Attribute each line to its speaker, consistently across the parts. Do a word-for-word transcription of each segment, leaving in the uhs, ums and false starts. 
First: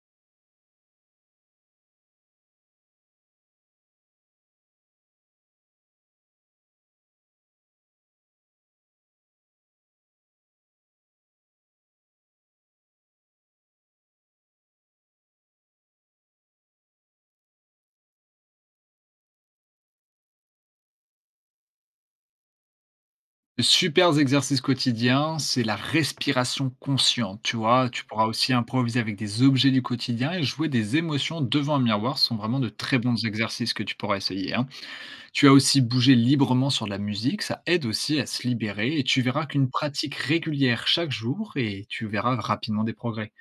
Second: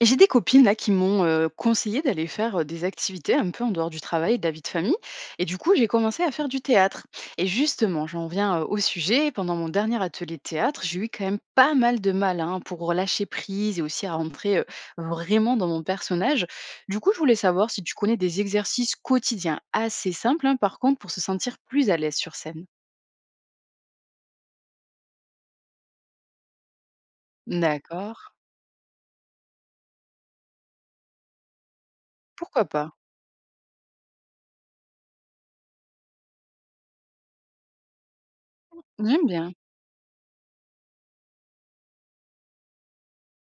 Speaker 1: Et j'ai des copines là qui m'ont euh, conseillé d'aller faire euh, des activités un peu en dehors du travail et de la vie de famille. Et du coup, j'ai commencé à faire du théâtre. Et justement, j'en viens euh, au sujet. Pendant mon dernier atelier de théâtre, j'ai eu quand même pas mal de mal hein, pour relâcher prise et aussi à rentrer euh, vraiment dans mon personnage. Du coup, je voulais savoir si tu connais des exercices quotidiens assez simples, hein, par contre, pour se sentir plus à l'aise sur scène.
Speaker 2: Super exercice quotidien, c'est la respiration consciente, tu vois? Tu
Speaker 1: D'accord.
Speaker 2: pourras aussi improviser avec des objets du quotidien et jouer des émotions devant un miroir. Ce sont vraiment
Speaker 1: Pourquoi
Speaker 2: de
Speaker 1: pas.
Speaker 2: très bons exercices que tu pourras essayer, hein. Tu as aussi bougé librement sur de la musique, ça aide aussi à se libérer et tu
Speaker 1: J'aime
Speaker 2: verras
Speaker 1: bien.
Speaker 2: qu'une pratique régulière chaque jour et tu verras rapidement des progrès.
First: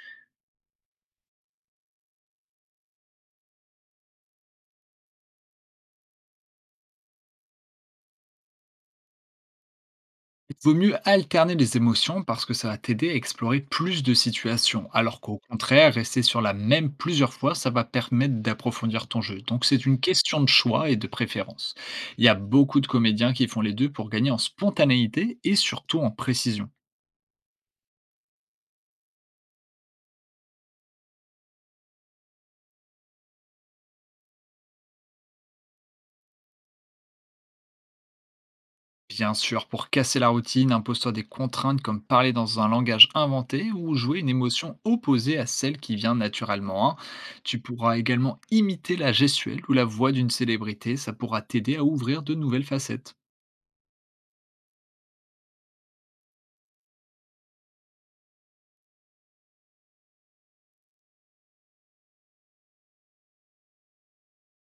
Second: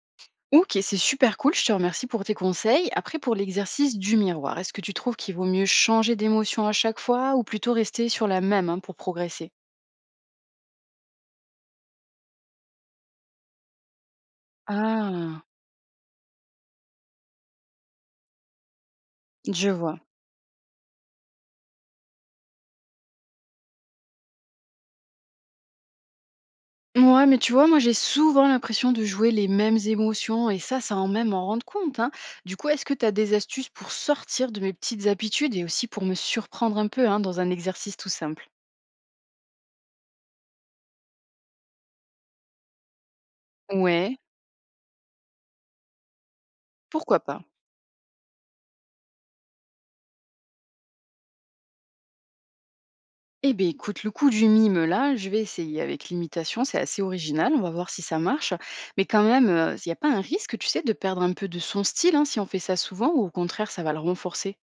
Speaker 1: OK, c'est super cool, je te remercie pour tes conseils. Après, pour l'exercice du miroir, est-ce que tu trouves qu'il vaut mieux changer d'émotion à chaque fois ou plutôt rester sur la même hein, pour progresser?
Speaker 2: Il vaut mieux alterner les émotions parce que ça va t'aider à explorer plus de situations, alors qu'au
Speaker 1: Ah,
Speaker 2: contraire, rester sur la même plusieurs fois, ça va permettre d'approfondir ton jeu. Donc
Speaker 1: je
Speaker 2: c'est
Speaker 1: vois.
Speaker 2: une question de choix et de préférence. Il y a beaucoup de comédiens qui font les deux pour gagner en spontanéité et surtout en précision.
Speaker 1: Ouais, mais tu vois, moi j'ai souvent l'impression de jouer les mêmes émotions et ça, ça en même en rendre compte, hein. Du coup, est-ce que tu as des astuces pour sortir de mes petites habitudes et aussi pour me surprendre un peu hein, dans un exercice tout simple?
Speaker 2: Bien sûr, pour casser la routine, impose-toi des contraintes comme parler dans un langage inventé ou
Speaker 1: Ouais,
Speaker 2: jouer une émotion opposée à celle qui vient naturellement, hein.
Speaker 1: pourquoi pas?
Speaker 2: Tu pourras également imiter la gestuelle ou la voix d'une célébrité, ça pourra t'aider à ouvrir de nouvelles facettes.
Speaker 1: Eh beh, écoute, le coup du mime là, je vais essayer avec l'imitation, c'est assez original, on va voir si ça marche. Mais quand même, il y a pas un risque, tu sais, de perdre un peu de son style, hein, si on fait ça souvent ou au contraire, ça va le renforcer?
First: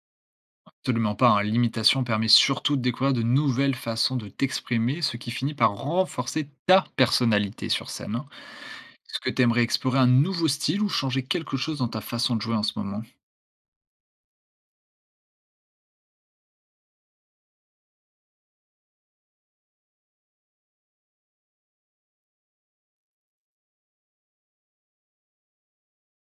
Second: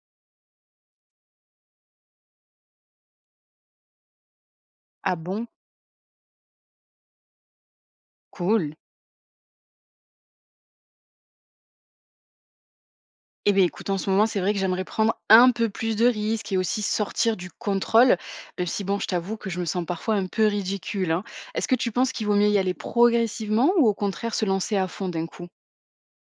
Speaker 2: Absolument pas, hein, l'imitation permet surtout de découvrir de nouvelles façons de t'exprimer, ce
Speaker 1: Ah
Speaker 2: qui
Speaker 1: bon?
Speaker 2: finit par renforcer ta personnalité sur scène, hein.
Speaker 1: Cool.
Speaker 2: Est-ce que tu aimerais explorer un nouveau style ou changer quelque chose dans ta façon de jouer en ce moment?
Speaker 1: Eh beh, écoute, en ce moment, c'est vrai que j'aimerais prendre un peu plus de risques et aussi sortir du contrôle, même si bon, je t'avoue que je me sens parfois un peu ridicule, hein. Est-ce que tu penses qu'il vaut mieux y aller progressivement ou au contraire se lancer à fond d'un coup?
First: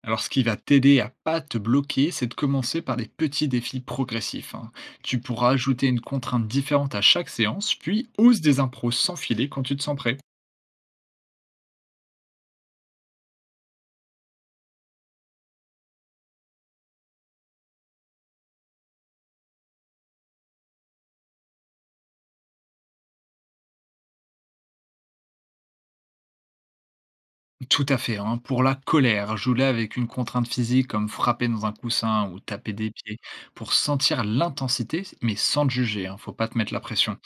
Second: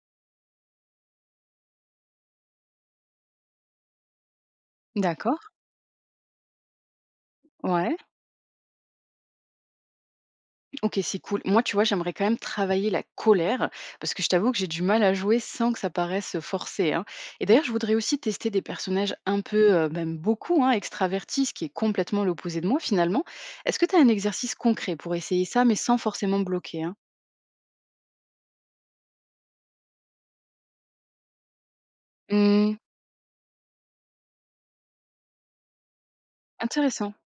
Speaker 2: Alors, ce qui va t'aider à pas te bloquer, c'est de commencer par des petits défis progressifs, hein. Tu
Speaker 1: D'accord.
Speaker 2: pourras ajouter une contrainte différente à chaque séance,
Speaker 1: Ouais.
Speaker 2: puis ose des impros sans filer quand tu te sens prêt.
Speaker 1: OK, c'est cool. Moi, tu vois, j'aimerais quand même travailler la colère, parce que je t'avoue que j'ai du mal à jouer sans que ça paraisse euh, forcé, hein. Et d'ailleurs, je voudrais aussi tester des personnages un peu, euh, même beaucoup, hein, extravertis, ce qui est complètement l'opposé de moi finalement. Est-ce que tu as un exercice concret pour essayer ça, mais sans forcément bloquer hein?
Speaker 2: Tout à fait, hein. Pour la colère, jouer avec une contrainte physique comme frapper dans un coussin ou taper
Speaker 1: Hmm.
Speaker 2: des pieds pour sentir l'intensité, mais sans te juger, hein. Faut pas te mettre la
Speaker 1: Intéressant.
Speaker 2: pression.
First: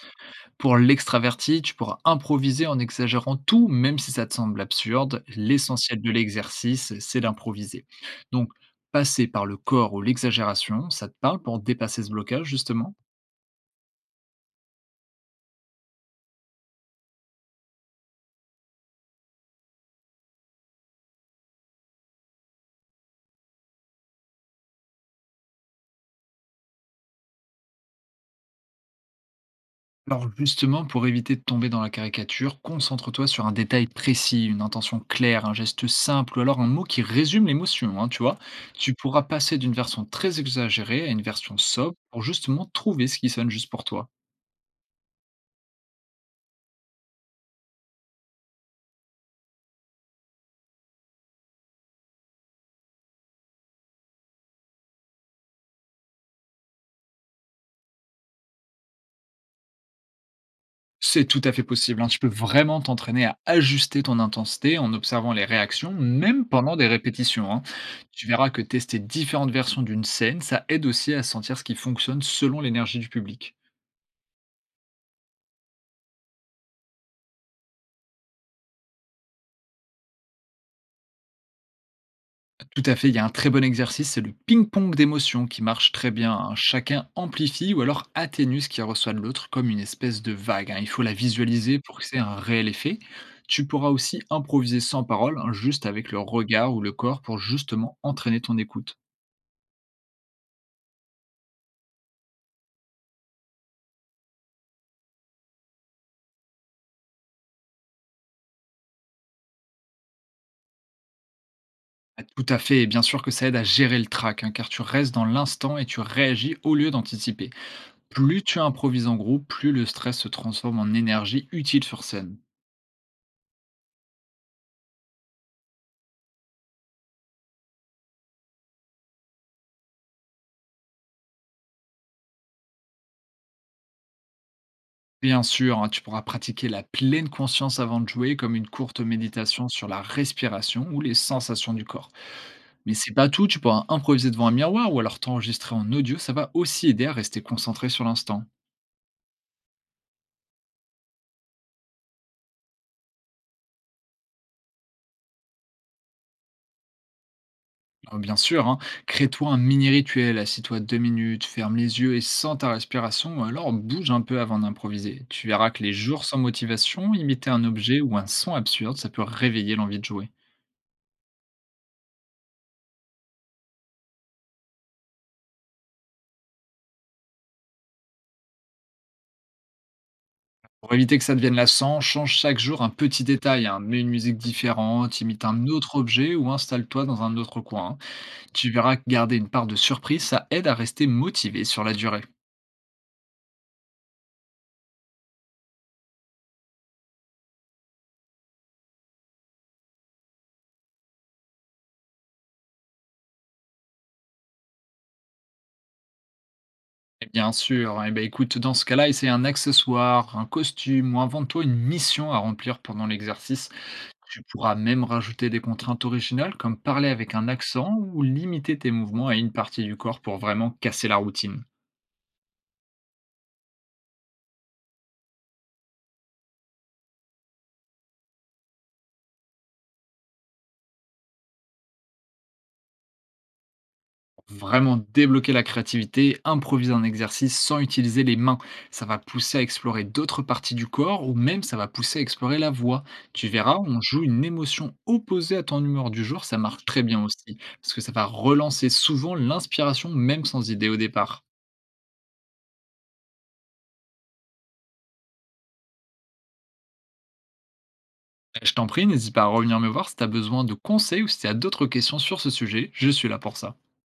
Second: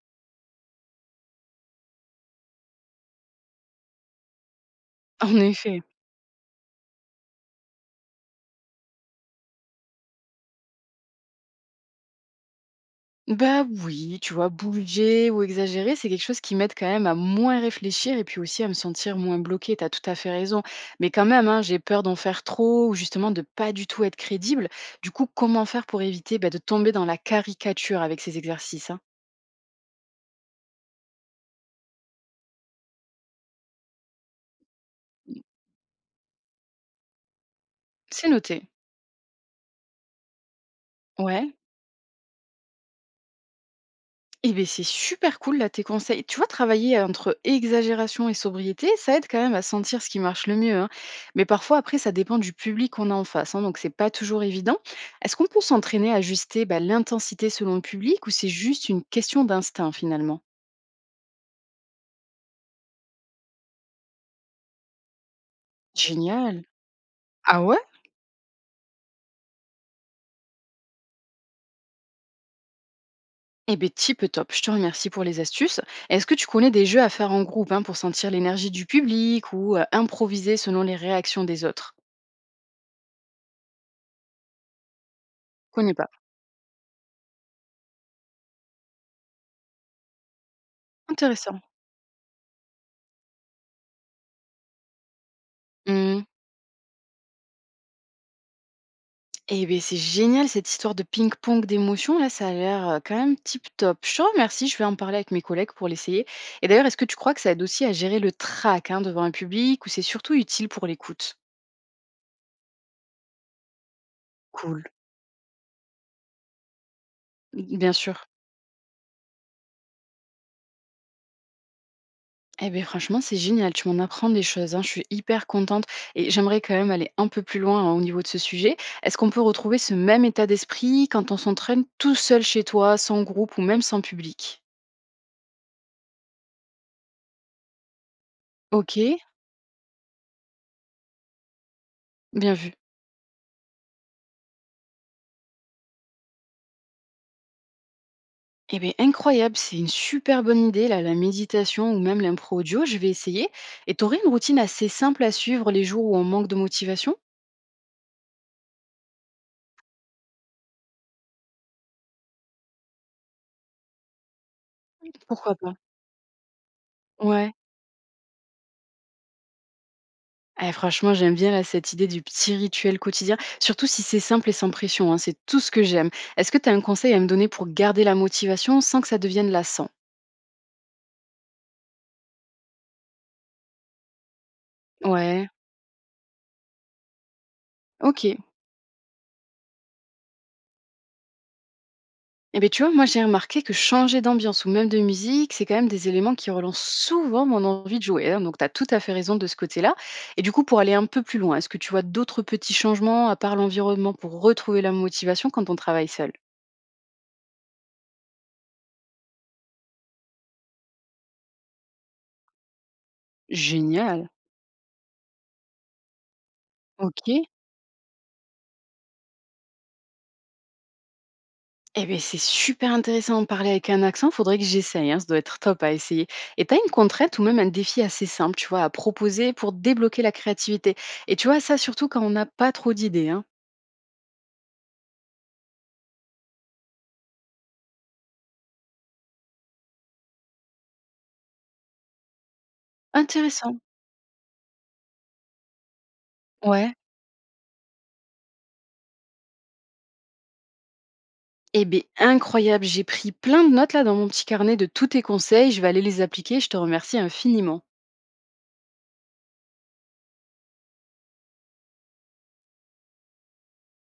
Speaker 2: Pour l'extraverti, tu pourras improviser en exagérant tout, même si ça te semble absurde.
Speaker 1: En effet.
Speaker 2: L'essentiel de l'exercice, c'est d'improviser. Donc, passer par le corps ou l'exagération, ça te parle pour dépasser ce blocage, justement?
Speaker 1: Bah, oui, tu vois, bouger ou exagérer, c'est quelque chose qui m'aide quand même à moins réfléchir et puis aussi à me sentir moins bloquée. T'as tout à fait raison. Mais quand même, hein, j'ai peur d'en faire trop ou justement de pas du tout être crédible. Du coup, comment faire pour éviter bah, de tomber dans la caricature avec ces exercices hein?
Speaker 2: Alors, justement, pour éviter de tomber dans la caricature, concentre-toi sur un détail précis, une intention claire, un geste simple, ou alors un mot qui résume l'émotion, hein, tu
Speaker 1: C'est
Speaker 2: vois.
Speaker 1: noté.
Speaker 2: Tu pourras passer d'une version très exagérée à une
Speaker 1: Ouais.
Speaker 2: version sobre pour justement trouver ce qui sonne juste pour toi.
Speaker 1: Eh beh, c'est super cool là tes conseils. Tu vois, travailler entre exagération et sobriété, ça aide quand même à sentir ce qui marche le mieux, hein. Mais parfois, après, ça dépend du public qu'on a en face, hein, donc c'est pas toujours évident. Est-ce qu'on peut s'entraîner à ajuster bah, l'intensité selon le public ou c'est juste une question d'instinct finalement?
Speaker 2: C'est tout à fait possible, hein. Tu peux vraiment t'entraîner à ajuster ton intensité en observant les réactions, même
Speaker 1: Génial.
Speaker 2: pendant des répétitions, hein.
Speaker 1: Ah ouais.
Speaker 2: Tu verras que tester différentes versions d'une scène, ça aide aussi à sentir ce qui fonctionne selon l'énergie du public.
Speaker 1: Eh bien, type top. Je te remercie pour les astuces. Est-ce que tu connais des jeux à faire en groupe hein, pour sentir l'énergie du public ou euh, improviser selon les réactions des autres?
Speaker 2: Tout à fait, il y a un très bon exercice, c'est le ping-pong d'émotions qui marche
Speaker 1: Connais pas.
Speaker 2: très bien, hein. Chacun amplifie ou alors atténue ce qu'il reçoit de l'autre comme une espèce de vague, hein. Il faut la
Speaker 1: Intéressant.
Speaker 2: visualiser pour que c'est un réel effet. Tu pourras aussi improviser sans parole, hein, juste avec le
Speaker 1: Hmm.
Speaker 2: regard ou le corps pour justement entraîner ton écoute.
Speaker 1: Eh beh, c'est génial cette histoire de ping-pong d'émotions là, ça a l'air, heu, quand même tip top. Je te remercie, je vais en parler avec mes collègues pour l'essayer, et d'ailleurs, est-ce que tu crois que ça aide aussi à gérer le trac, hein, devant un public ou c'est surtout utile pour l'écoute?
Speaker 2: Ah, tout à fait, et bien sûr que ça aide à gérer le trac, hein, car tu
Speaker 1: Cool.
Speaker 2: restes dans l'instant et tu réagis au lieu d'anticiper.
Speaker 1: Mmh, bien sûr.
Speaker 2: Plus tu improvises en groupe, plus le stress se transforme en énergie utile sur scène.
Speaker 1: Eh beh, franchement, c'est génial, tu m'en apprends des choses, hein, je suis hyper contente et j'aimerais quand même aller un peu plus loin, hein, au niveau de ce sujet. Est-ce qu'on peut retrouver ce même état d'esprit quand on s'entraîne tout seul chez toi, sans groupe ou même sans public?
Speaker 2: Bien sûr, hein, tu pourras pratiquer la pleine conscience avant de jouer, comme une courte
Speaker 1: OK,
Speaker 2: méditation sur la respiration ou les sensations du corps.
Speaker 1: bien vu.
Speaker 2: Mais c'est pas tout, tu pourras improviser devant un miroir ou alors t'enregistrer en audio, ça va aussi aider à rester concentré sur l'instant.
Speaker 1: Eh bien, incroyable, c'est une super bonne idée, là, la méditation ou même l'impro audio, je vais essayer. Et t'aurais une routine assez simple à suivre les jours où on manque de motivation?
Speaker 2: Ah, bien sûr, hein. Crée-toi un mini rituel, assis-toi deux minutes, ferme les yeux et sens ta respiration, ou alors bouge un peu avant d'improviser. Tu
Speaker 1: Pourquoi
Speaker 2: verras
Speaker 1: pas?
Speaker 2: que les jours sans motivation, imiter
Speaker 1: Ouais.
Speaker 2: un objet ou un son absurde, ça peut réveiller l'envie de jouer.
Speaker 1: Eh, franchement, j'aime bien là, cette idée du petit rituel quotidien, surtout si c'est simple et sans pression, hein, c'est tout ce que j'aime. Est-ce que tu as un conseil à me donner pour garder la motivation sans que ça devienne lassant?
Speaker 2: Pour éviter que ça devienne lassant, change chaque jour un petit détail, hein. Mets une musique différente, imite
Speaker 1: Ouais,
Speaker 2: un autre objet ou installe-toi dans un autre coin, hein.
Speaker 1: ok.
Speaker 2: Tu verras que garder une part de surprise, ça aide à rester motivé sur la durée.
Speaker 1: Eh beh, tu vois, moi, j'ai remarqué que changer d'ambiance ou même de musique, c'est quand même des éléments qui relancent souvent mon envie de jouer, hein, donc tu as tout à fait raison de ce côté-là. Et du coup, pour aller un peu plus loin, est-ce que tu vois d'autres petits changements à part l'environnement pour retrouver la motivation quand on travaille seul?
Speaker 2: Et bien sûr, eh ben écoute, dans ce cas-là, essaie un accessoire, un costume ou invente-toi une mission à remplir pendant l'exercice.
Speaker 1: Génial.
Speaker 2: Tu pourras même rajouter des contraintes originales comme parler
Speaker 1: Ok.
Speaker 2: avec un accent ou limiter tes mouvements à une partie du corps pour vraiment casser la routine.
Speaker 1: Eh bien, c'est super intéressant d'en parler avec un accent. Faudrait que j'essaye, hein. Ça doit être top à essayer. Et tu as une contrainte ou même un défi assez simple, tu vois, à proposer pour débloquer la créativité. Et tu vois, ça surtout quand on n'a pas trop d'idées, hein.
Speaker 2: Vraiment débloquer la créativité, improviser un exercice sans utiliser les mains. Ça va pousser à explorer d'autres parties du corps ou même ça va pousser à explorer la voix. Tu verras,
Speaker 1: Intéressant.
Speaker 2: on joue une émotion opposée à ton humeur du jour, ça marche
Speaker 1: Ouais.
Speaker 2: très bien aussi, parce que ça va relancer souvent l'inspiration même sans idée au départ.
Speaker 1: Eh beh, incroyable, j'ai pris plein de notes là dans mon petit carnet de tous tes conseils, je vais aller les appliquer, je te remercie infiniment.
Speaker 2: Je t'en prie, n'hésite pas à revenir me voir si tu as besoin de conseils ou si tu as d'autres questions sur ce sujet, je suis là pour ça.